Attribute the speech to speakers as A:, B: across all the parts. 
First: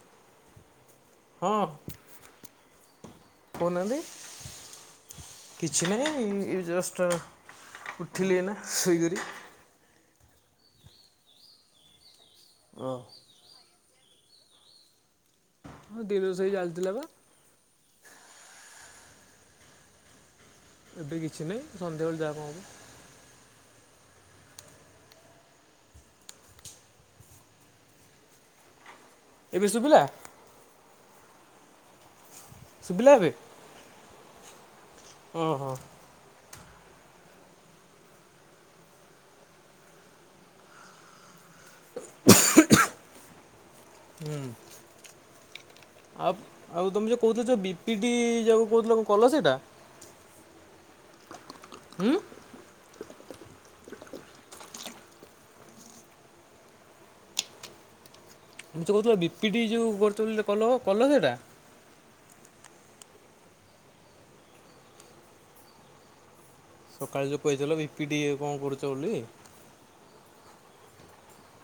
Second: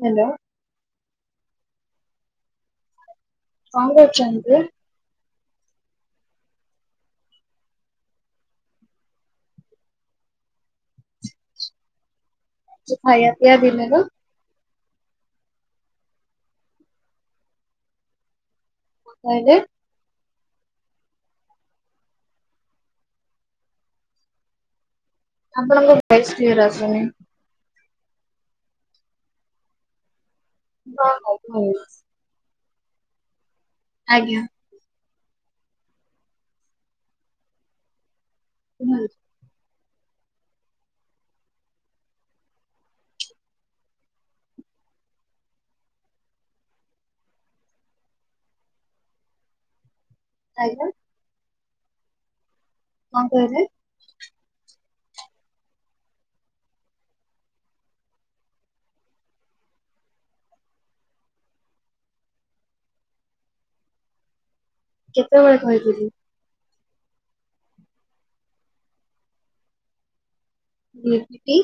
A: Hello.
B: ହଁ।
A: କଣ
B: କହୁନାହାଁନ୍ତି?
A: କରୁଛନ୍ତି?
B: କିଛି ନାହିଁ ଜଷ୍ଟ ଉଠିଲି ଏନା ଶୋଇକରି। ଓ।
A: ଯୋଉ ଖାଇବା ପିଆ ଦିନ ତ
B: ହଁ ଦିରୁଷଇ ଜାଳିଥିଲାବା।
A: କହିଲ?
B: ଏବେ କିଛି ନାହିଁ ସଂଧ୍ୟାବେଳେ ଯାହା କଣ ହବ।
A: ଆପଣଙ୍କର ଭଏସ୍ କ୍ଲିଅର ଆସୁନି?
B: ଏବେ ଶୁଭିଲା।
A: ହଁ ହ ଭାଇ
B: ଶୁଭିଲା ଏବେ?
A: ଆଜ୍ଞା।
B: ହଁ ହଁ।
A: ନା।
B: ହୁଁ। ଆଉ ଆଉ ତମେ ଯୋଉ କହୁଥିଲ ଯୋଉ ବିପି ଟି ଯାକୁ କହୁଥିଲ କଣ କଲ ସେଇଟା?
A: ଖାଇ ଲଣି?
B: ହୁଁ।
A: କଁ କହିଲେ?
B: ମତେ କହୁଥିଲା ବିପି ଟି ଯୋଉ କରୁଥିଲ କଲ କଲ ସେଟା?
A: କେତେବେଳେ କହିଥିଲି?
B: ସକାଳେ ଯଉ କହିଦେଲ ବିି ପି ଡି ଇଏ କଣ ପଢୁଚ ବୋଲି?
A: ବି ପି ଟି,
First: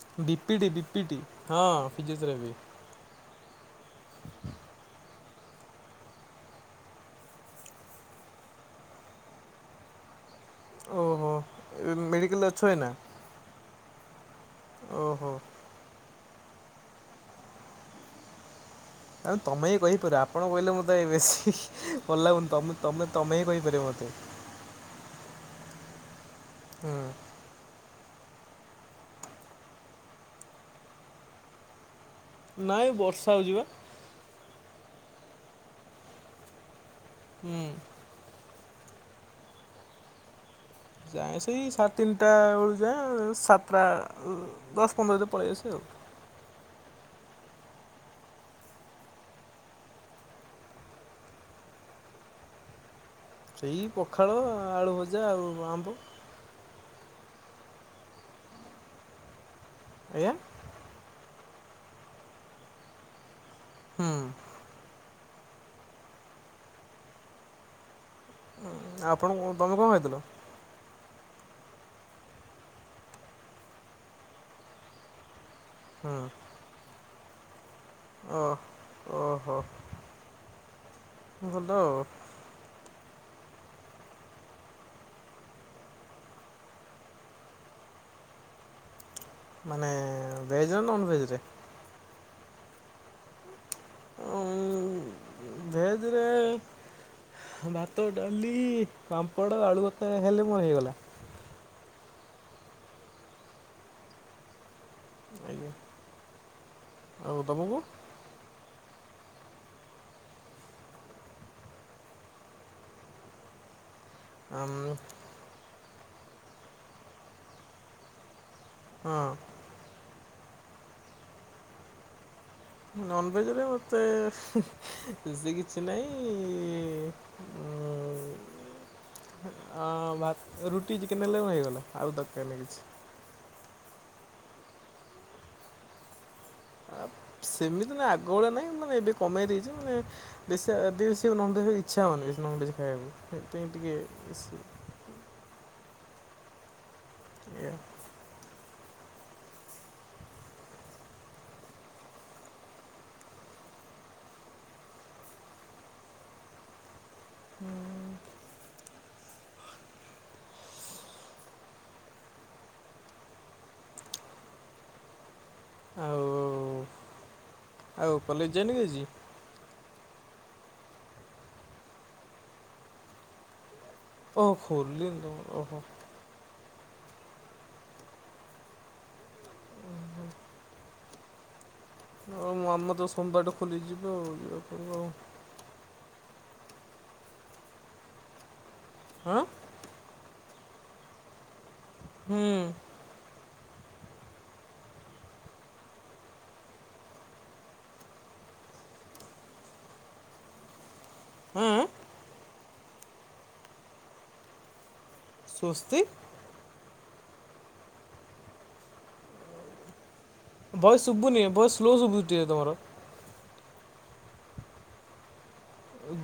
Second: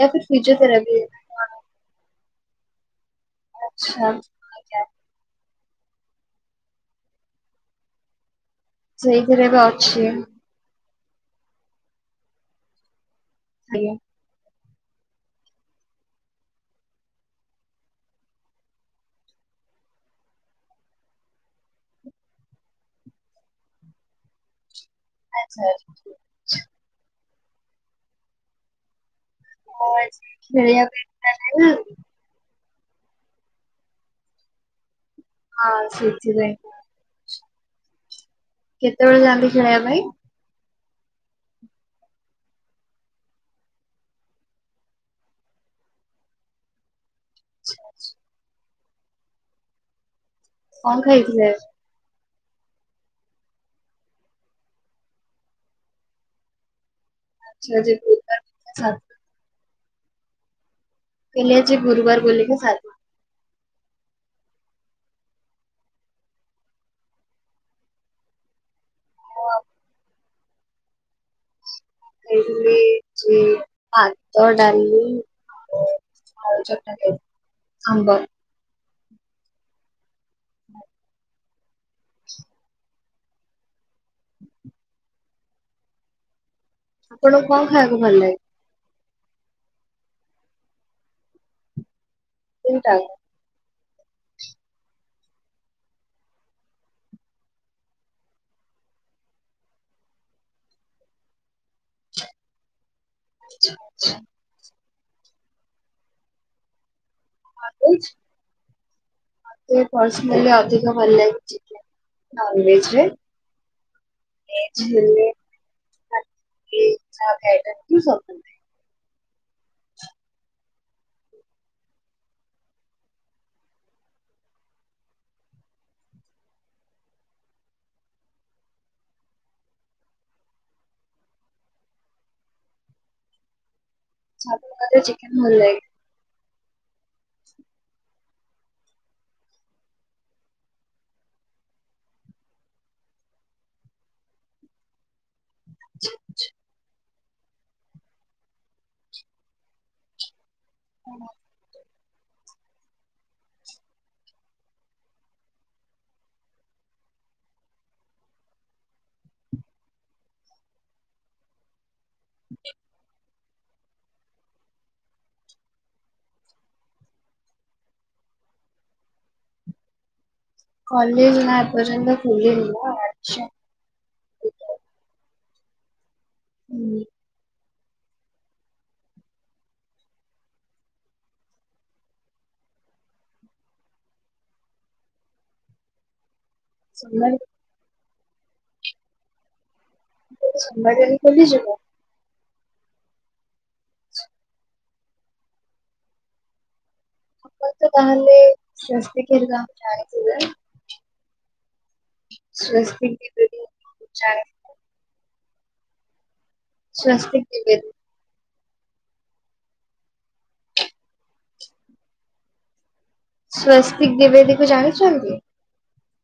A: ୟା ଫିର
B: ବିପିଟି
A: ଫିଜଓଥେରାପି?
B: ବିପିଟି ହଁ ଫିଜିଓଥେରାପି।
A: ଛା। ସେଇଥିରେ ପା ଅଛି।
B: ଓହୋ, ମେଡ଼ିକାଲରେ ଅଛୁ ଏଇନା?
A: ଆଜ୍ଞା।
B: ଓହୋ। ଆ ତମେ ହିଁ କହିପାରୁ ଆପଣ କହିଲେ ମତେ ବେଶୀ ଭଲ ଲାଗୁନି ତମେ ତମେ ତମେ ହିଁ କହିପାରିବ ମତେ।
A: ଆଛା [unintelligible]
B: ହୁଁ।
A: [unintelligible]
B: ନାଇଁ ବର୍ଷା ହୋଉଚି ପା।
A: ହଁ ସେଥି ପାଇଁ।
B: ହୁଁ।
A: କେତେବେଳେ ଯାଆନ୍ତି ଖେଳବା ପାଇଁ?
B: ଯାଏଁ ସେଇ ସା ତିନିଟା ବେଳୁ ଯାଏଁ ସାତଟା ଦଶ ପନ୍ଦରରେ ପଳେଇ ଆସେ ଆଉ।
A: [inaudible] କଣ ଖାଇଥିଲେ?
B: ସେଇ ପଖାଳ ଆଳୁ ଭଜା ଆଉ ଆମ୍ବ।
A: [unintelligible]
B: ଆଜ୍ଞା।
A: କହିଲି ଆଜି ଗୁରୁବାର ବୋଲିଲେ କି ସା
B: ହୁଁ। ଆ ଆପଣ
A: ମୁଁ
B: ତମେ କଣ ଖାଇ ଥିଲ?
A: ଖାଇଥିଲି ଭାତ ଡାଲି
B: ହୁଁ।
A: ଆଳୁ ଚକଟା ଖାଇଥିଲି ଆମ୍ବ।
B: ଓ ଓହୋ।
A: ବାଏ।
B: ଭଲ ଆଉ।
A: [inaudible] ଆପଣଙ୍କୁ କଁ ଖାଇବାକୁ ଭଲ ଲାଗେ?
B: ମାନେ ଭେଜର ନଭେଜରେ?
A: ତିନ ଟାଇମ। [inaudible]
B: ଉ ଭେଜରେ ଭାତ ଡାଲି ପାମ୍ପଡ଼ ଆଳୁଭତା ହେଲେ ମୋର ହେଇଗଲା।
A: [unintelligible]
B: ଆଜ୍ଞା [inaudible] ହଁ ଆଉ ତମକୁ।
A: ପର୍ସନଲି ଅଧିକ ଭଲ ଲାଗୁଛି ନନଭେଜ ରେ [inaudible] [inaudible]
B: ଆମ୍
A: କି ସ।
B: ହଁ ନନଭେଜରେ ମତେ ବେଶ କିଛି ନାହିଁ ଇ
A: [unintelligible] [unintelligible]
B: ହଁ ଭାତ ରୁଟି ଚିକେନ ହେଲେ ମୋର ହୋଇଗଲା ଆଉ ଦରକାର ନାହଁ କିଛି।
A: ଭାତ ରେ ଚିକେନ ଭଲ ଲାଗେ।
B: ସେମିତି ନା ଆଗଭଳିଆ ନହିଁ ମାନେ ଏବେ କମେଇ ଦେଇଛି ମାନେ ବେଶି ବେଶି ନଭେଜ୍ ଇଚ୍ଛା ହଉନି ବେଶି ନଭେଜ୍ ଖାଇବାକୁ ସେଥିାଇଁ ଟିକେ ବେଶି
A: ଜେ ଜେ।
B: [inaudible] [inaudible]
A: [inaudible] [inaudible]
B: ହଁ।
A: [inaudible]
B: ଆଉ ଆଉ କଲେଜ ଜିଆନିକି ଆଜି।
A: କଲେଜ୍ ନା ଏ ପର୍ଯ୍ୟନ୍ତ ଖୁଲିନି ଓ ଆଛା।
B: ଓହ ଖୋଲିନି ଓହୋ।
A: [inaudible]
B: ଓ ହୁଁ। ହ ଆମ ତ ସୋମବାର ଠୁ ଖୋଲିି ଯିବ ଯିବାକୁ ପଡିବ ଆଉ
A: ସୋମବାର ଠୁ।
B: ହଁ
A: ସୋମବାର ଠୁଖୋଲିଯିବ।
B: ହୁଁ।
A: [inaudible] ତାହେଲେ [inaudible] ଏଜାମ୍ ଜାଣିଥିବେ।
B: ଆଁ ଆଁ।
A: ସ୍ବସ୍ତିକି [inaudible] ଜାଣେ।
B: ସ୍ୱସ୍ତିକ?
A: ସ୍ୱସ୍ତିକ ଦ୍ୱିବେଦୀ।
B: ଭଏସେ ଶୁଭୁନି ଭଏସେ ସ୍ଲୋ ଶୁଭୁଛି ଟିକେ ତମର।
A: ସ୍ଵସ୍ତିକ ଦିବେଦୀକୁ ଜାଣିଛନ୍ତି?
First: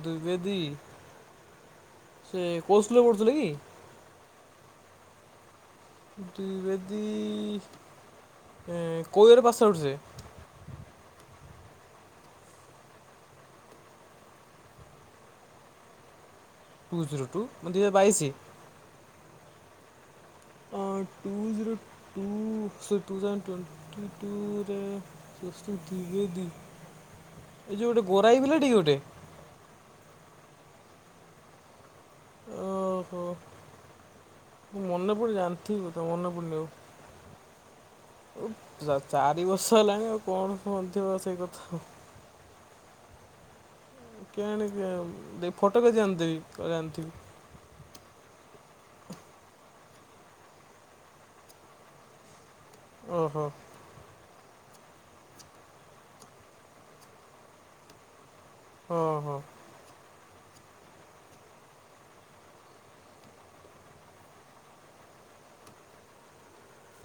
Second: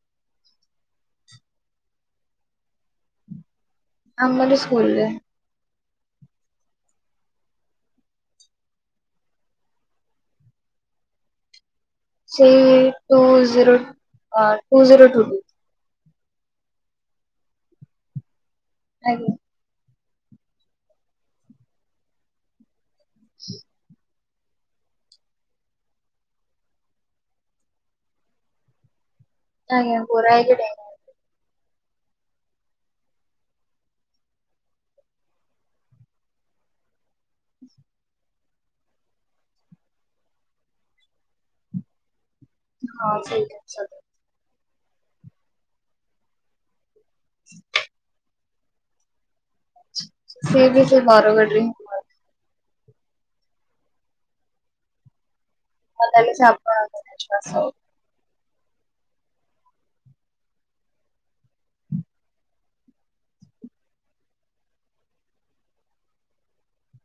B: ଦିବେଦୀ ସେ କଉ ସ୍କୁଲ ରେ ପଢୁଥିଲେ କି?
A: ଆମରି ସ୍କୁଲରେ।
B: ଦ୍ୱିବେଦୀ ଇ ଏଁ କୋଉ ଇଅର ପାଶ ଆଉଟ୍ ପଢ଼ୁଥିଲେ।
A: ସେ two zero one two zero two two.
B: Two zero two ମାନ ଦୁଇ ହଜାର ବାଇଶି।
A: ଆଜ୍ଞା।
B: ଟୁ ଜିରୋ ଟୁ ସ ଟୁ ଥସ ଟ୍ୱଣ୍ଟ [inaudible] ଏ ଯୋଉ ଗୋଟେ ଗୋରା ହେଇକି ପିଲା ଟିକେ ଗୋଟେ।
A: ଆଜ୍ଞା ଗୋରା ହେଇକି ଡେଙ୍ଗା।
B: ଓହୋ ମୁଁ ମନେ ପଡୁନି ଜାଣିଥିଲି କି ମନେ ପଡୁନି ଆଉ। ଚାରି ବର୍ଷ ହେଲାଣି ଆଉ କଣ କୁହଥିବ ସେଇ କଥା ଆଉ।
A: ହଁ ସେଇଟା ସତ।
B: କେ ଫଟୋ କେ ଆଣିଦେବେ [inaudible]
A: ହ [unintelligible] ସିଏ ବି ସେଇ ବରଗଡ ରେ।
B: ଓହୋ।
A: [unintelligible]
B: ହଁ ହଁ।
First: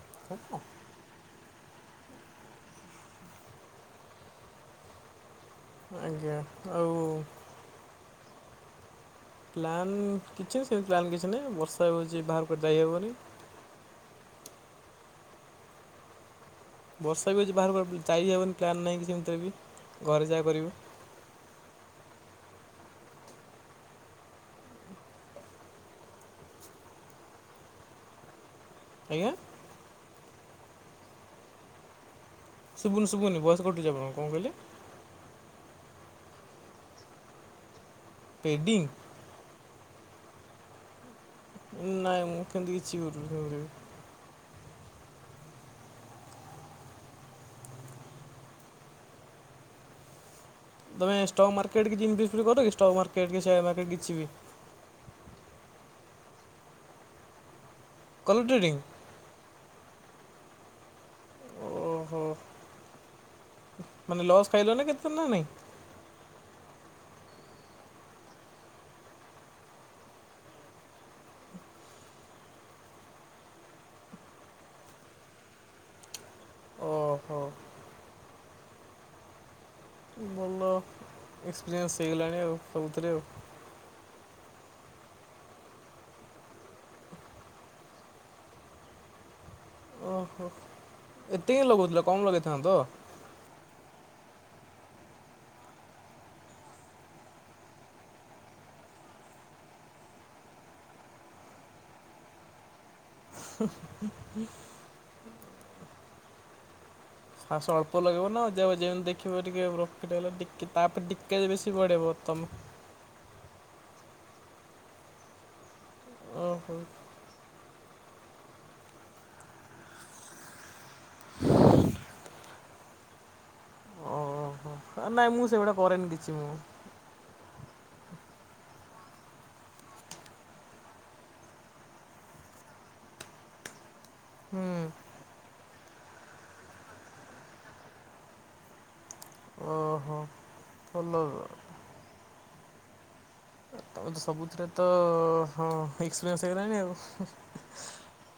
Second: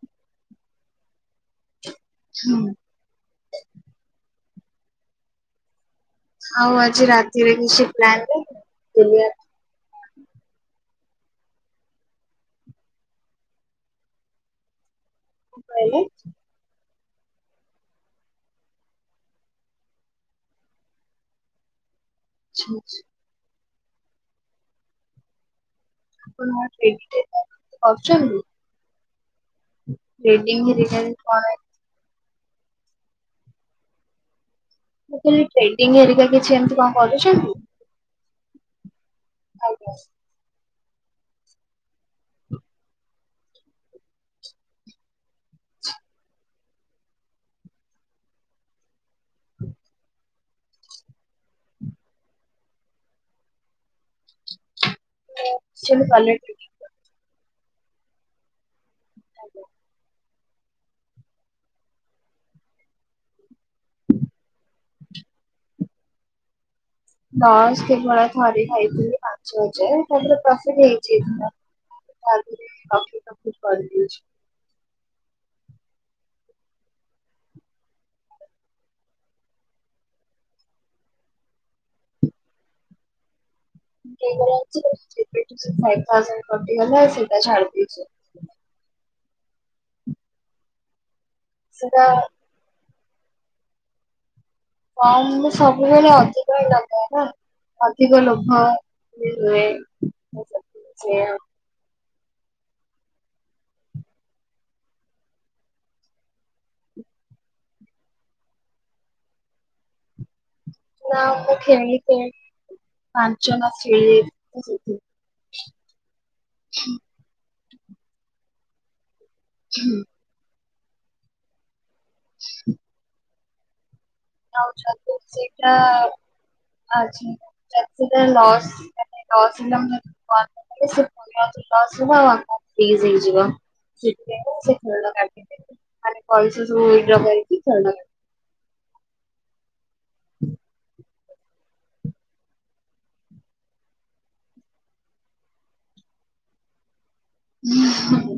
B: [unintelligible]
A: ହୁଁ।
B: ଆଜ୍ଞା।
A: ଆଉ ଆଜି ରାତିରେ କିଛି ପ୍ଲାନ [unintelligible]
B: ପ୍ଲାନ୍ କିଛି ନାହି ସେମିତି ପ୍ଲାନ୍ କିଛି ନାହିଁ ବର୍ଷା ହେଉଚି ବାହାରକୁ ଯାଇ ହେବନି।
A: [unintelligible]
B: ବର୍ଷା ବି ହେଉଚି ବାହାର କୁଆ ଯାଇ ହେବନି ପ୍ଲାନ୍ ନାହିଁ କିଛି ଏମିତିରେ ବି ଘରେ ଯାହା କରିବେ।
A: ଆଛା ଆଛା। ଆପଣ [unintelligible] କରୁଚନ୍ତି।
B: ଆଜ୍ଞା।?
A: [unintelligible]
B: ଶୁଭୁନି ଶୁଭୁନି ଭଏସ କଟୁଚି ଆପଣ କଣ କହିଲେ?
A: ମୁଁ କହିଲି ଟ୍ରେଡିଂ ହେରିକା କିଛି ଏମିତି କଣ କରୁଚନ୍ତି?
B: ପେଡିଂ?
A: ଆଜ୍ଞା।
B: ନାଇଁ ମୁଁ କେମିତି କିଛି [unintelligible]
A: ହୁଁ [unintelligible]
B: ତମେ ଷ୍ଟକ୍ ମାର୍କେଟ କି [unintelligible] କର କି ଷ୍ଟକ୍ ମାର୍କେଟ କି ସେୟାର ମାର୍କେଟ କିଛି ବି।
A: [unintelligible]
B: Colour trading.
A: ଆଜ୍ଞା।
B: ଓହୋ ମାନେ ଲସ୍ ଖାଇଲ ନା କେତେଦିନ ନା ନାଇଁ?
A: ଲସ୍ କେବଳ ଥରେ ଖାଇଥିଲି ପାଞ୍ଚ ହଜାର ତାପରେ ପ୍ରଫିଟ ହେଇଚି [unintelligible] [unintelligible]
B: ଓ ହୋ। ଭଲ। ଏକ୍ସପିରିୟନ୍ସ ହେଇଗଲାଣି ଆଉ ସବୁଥିରେ ଆଉ।
A: [unintelligible] ଯେବେଠୁ ସେ ଫାଇପ ଥାଉଜାଣ୍ଟ କଟିଗଲା ସେଇଟା ଛାଡି ଦେଇଚି।
B: ଓହୋ ଏତେ କାଇଁ ଲଗୋଉଥିଲ
A: ସେଟା
B: କମ୍ ଲଗେଇଥାନ୍ତ?
A: କମ ମୁଁ ସବୁବେଳେ ଅଧିକା ଲଗଏ ନା। ଅଧିକ ଲୋଭ ଟିକେ ହୁଏ ସେଇଆ ଆଉ।
B: ହୁ ହୁ ହୁଁ। ଫାର୍ଷ୍ଟ ଅଳ୍ପ ଲଗେଇବ ନା ଯେମିତି ଦେଖିବ ଟିକେ ପ୍ରଫିଟ୍ ହେଲା ଟି ତାପରେ
A: ନା
B: ଟିକେ
A: ମୁଁ
B: ବେଶୀ ବଢ଼େଇବ।
A: ଖେଳିକି
B: ତମ
A: ପାଞ୍ଚ [unintelligible]
B: ଓହୋ।
A: ହୁଁ। ଆ
B: ଓହୋ ନାଇଁ ମୁଁ
A: ସେଇଟା
B: ସେଗୁଡ଼ା କରେନି କିଛି ମୁଁ
A: ଆଛି ସେଟା ଲସ୍ [unintelligible] ଫ୍ରିଜ୍ ହେଇଯିବ। ସେଇଥିପାଇଁକା ସେ
B: ହୁଁ
A: ଖଳଟା କାଟିକି ମାନେ ପଇସା ସବୁ ୱିଡ୍ର କରିକି [unintelligible]
B: ଓହୋ ଖୋଲ। ତମେ ତ ସବୁଥିରେ ତ ଏକ୍ସେପିରିଏନ୍ସେ ହେଇଗଲାଣି ଆଉ।
A: ଉଁ ହୁଁ।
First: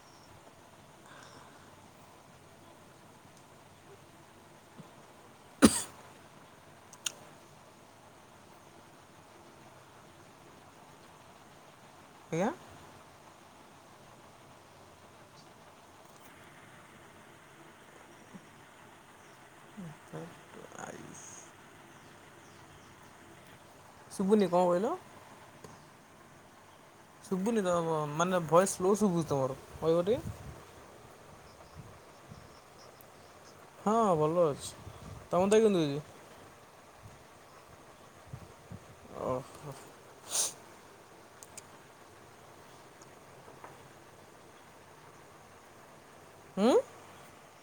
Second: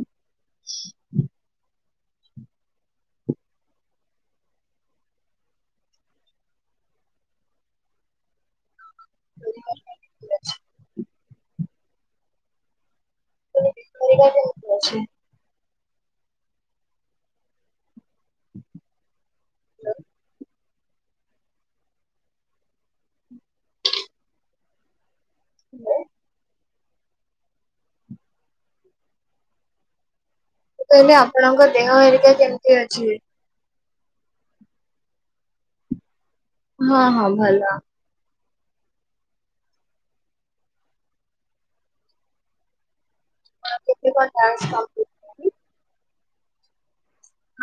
A: ମୁଁ
B: ଆଜ୍ଞା।
A: ସୁଇଜ୍ ଖୋଲାଯାଇ। [unintelligible]
B: ଆଇ। ସୁବୁନି କଣ କହିଲ? ଶୁଭୁନି ତ ମାନେ ଭଏସେ୍ ସ୍ଲୋ ଶୁଭୁଛି ତମର କହିବ ଟିକେ।
A: ମୁଁ କହିଲି ଆପଣଙ୍କ ଦେହ ହେରିକା କେମିତି ଅଛି?
B: ହଁଁ ଭଲ ଅଛି ତମ ଦେହ କେମିତି ଅଛି?
A: ହଁ ହଁ ଭଲ।
B: ଓ ହୋ।
A: ହଁ କେତେ କଣ ଟାସ୍କ କଲ?
B: ହଁ ଉଁ।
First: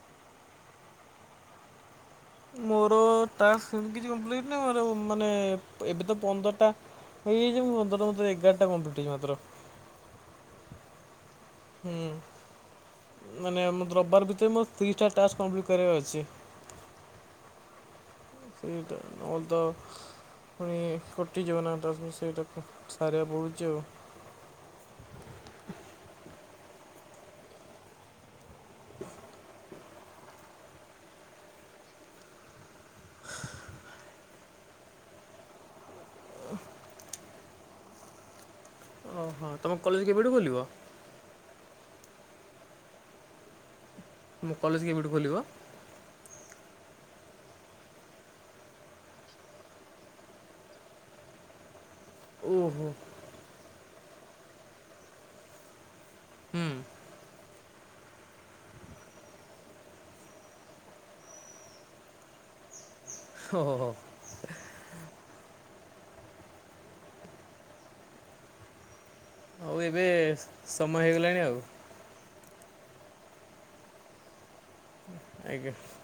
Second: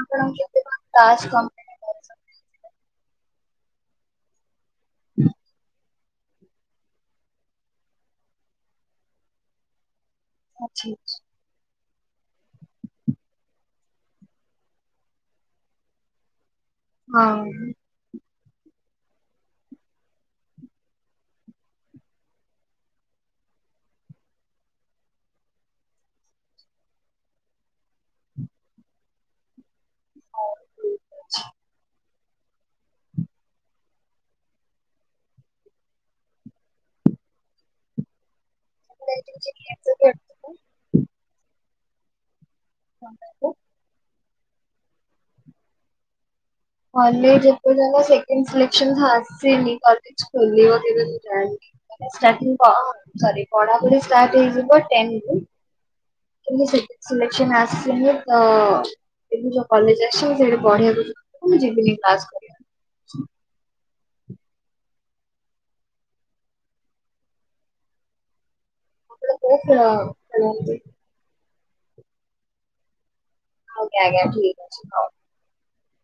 A: ଆପଣ କଣ କେତେ କଣ ଟାସ୍କ? କରିଛନ୍ତି?
B: ମୋର ଟାସ୍କ ସେମିତି କିଛି କମ୍ପ୍ଲିଟ୍ ନାହିଁ ମାନେ ଏବେ ତ ପନ୍ଦରଟା ଏଇ ଯେଉ ପନ୍ଦରଟାରୁ ଏଗାରଟା କମ୍ପି ଲିଟ ହେଇଛି ମାତ୍ର।
A: ଅଛି ଅଛି।
B: ହୁଁ। ମାନେ ମତେ ରବିବାର ଭିତରେ ମୋର ତିରିସିଟା ଟାସ୍କ କମ୍ପ୍ଲିଟ୍ କରିବାର ଅଛି।
A: ହଁ ଉଁ।
B: [unintelligible] ପୁଣି କଟିଯିବ ନା ତା ସେଇଟାକୁ ସାରିବାକୁ ପଡ଼ୁଚି ଆଉ। [inaudible]
A: [unintelligible]
B: ଉଁ। ଓ ହଁ ତମ କଲେଜେ୍ କେବେଠୁ ଖୋଲିବ?
A: [unintelligible]
B: କଲେଜ କେବେଠୁ ଖୋଲିବ?
A: କଲେଜେ୍ ଖୋଲିବ ସେକେଣ୍ଡ ସିଲେକ୍ସେନ୍ ଆସିନି କଲେଜେ୍ ଖୋଲିବ କେବେ ମୁଁ ଜାଣିନି। ଷ୍ଟାଟିଙ୍ଗ୍ ପ
B: ଓହୋ।
A: ସରି ପଢ଼ା ପଢ଼ି ଷ୍ଟାଟ୍ ହେଇଯିବ ଟେନ୍ ଟୁ।
B: ହୁଁ
A: କହିଲି ସେକେଣ୍ଡେ ସିଲେକ୍ସନ୍ ଆସନି ତ ଏବେ ଯୋଉ କଲେଜ ଆସି ସେଠି ପଢିବାକୁ ଯିବିନି୍ ମୁଁ ଯିବିନି କ୍ଲାସ କୁ।
B: ଥୋ ହୋ ହୋ।
A: ଏଟା କୋଉ
B: ହଉ ଏବେ
A: କୁଳ?
B: ସମୟ ହେଇଗଲାଣି ଆଉ।
A: ଆଜ୍ଞା ଆଜ୍ଞା ଠିକ୍ ଅଛି ହଉ।
B: ଆଜ୍ଞା।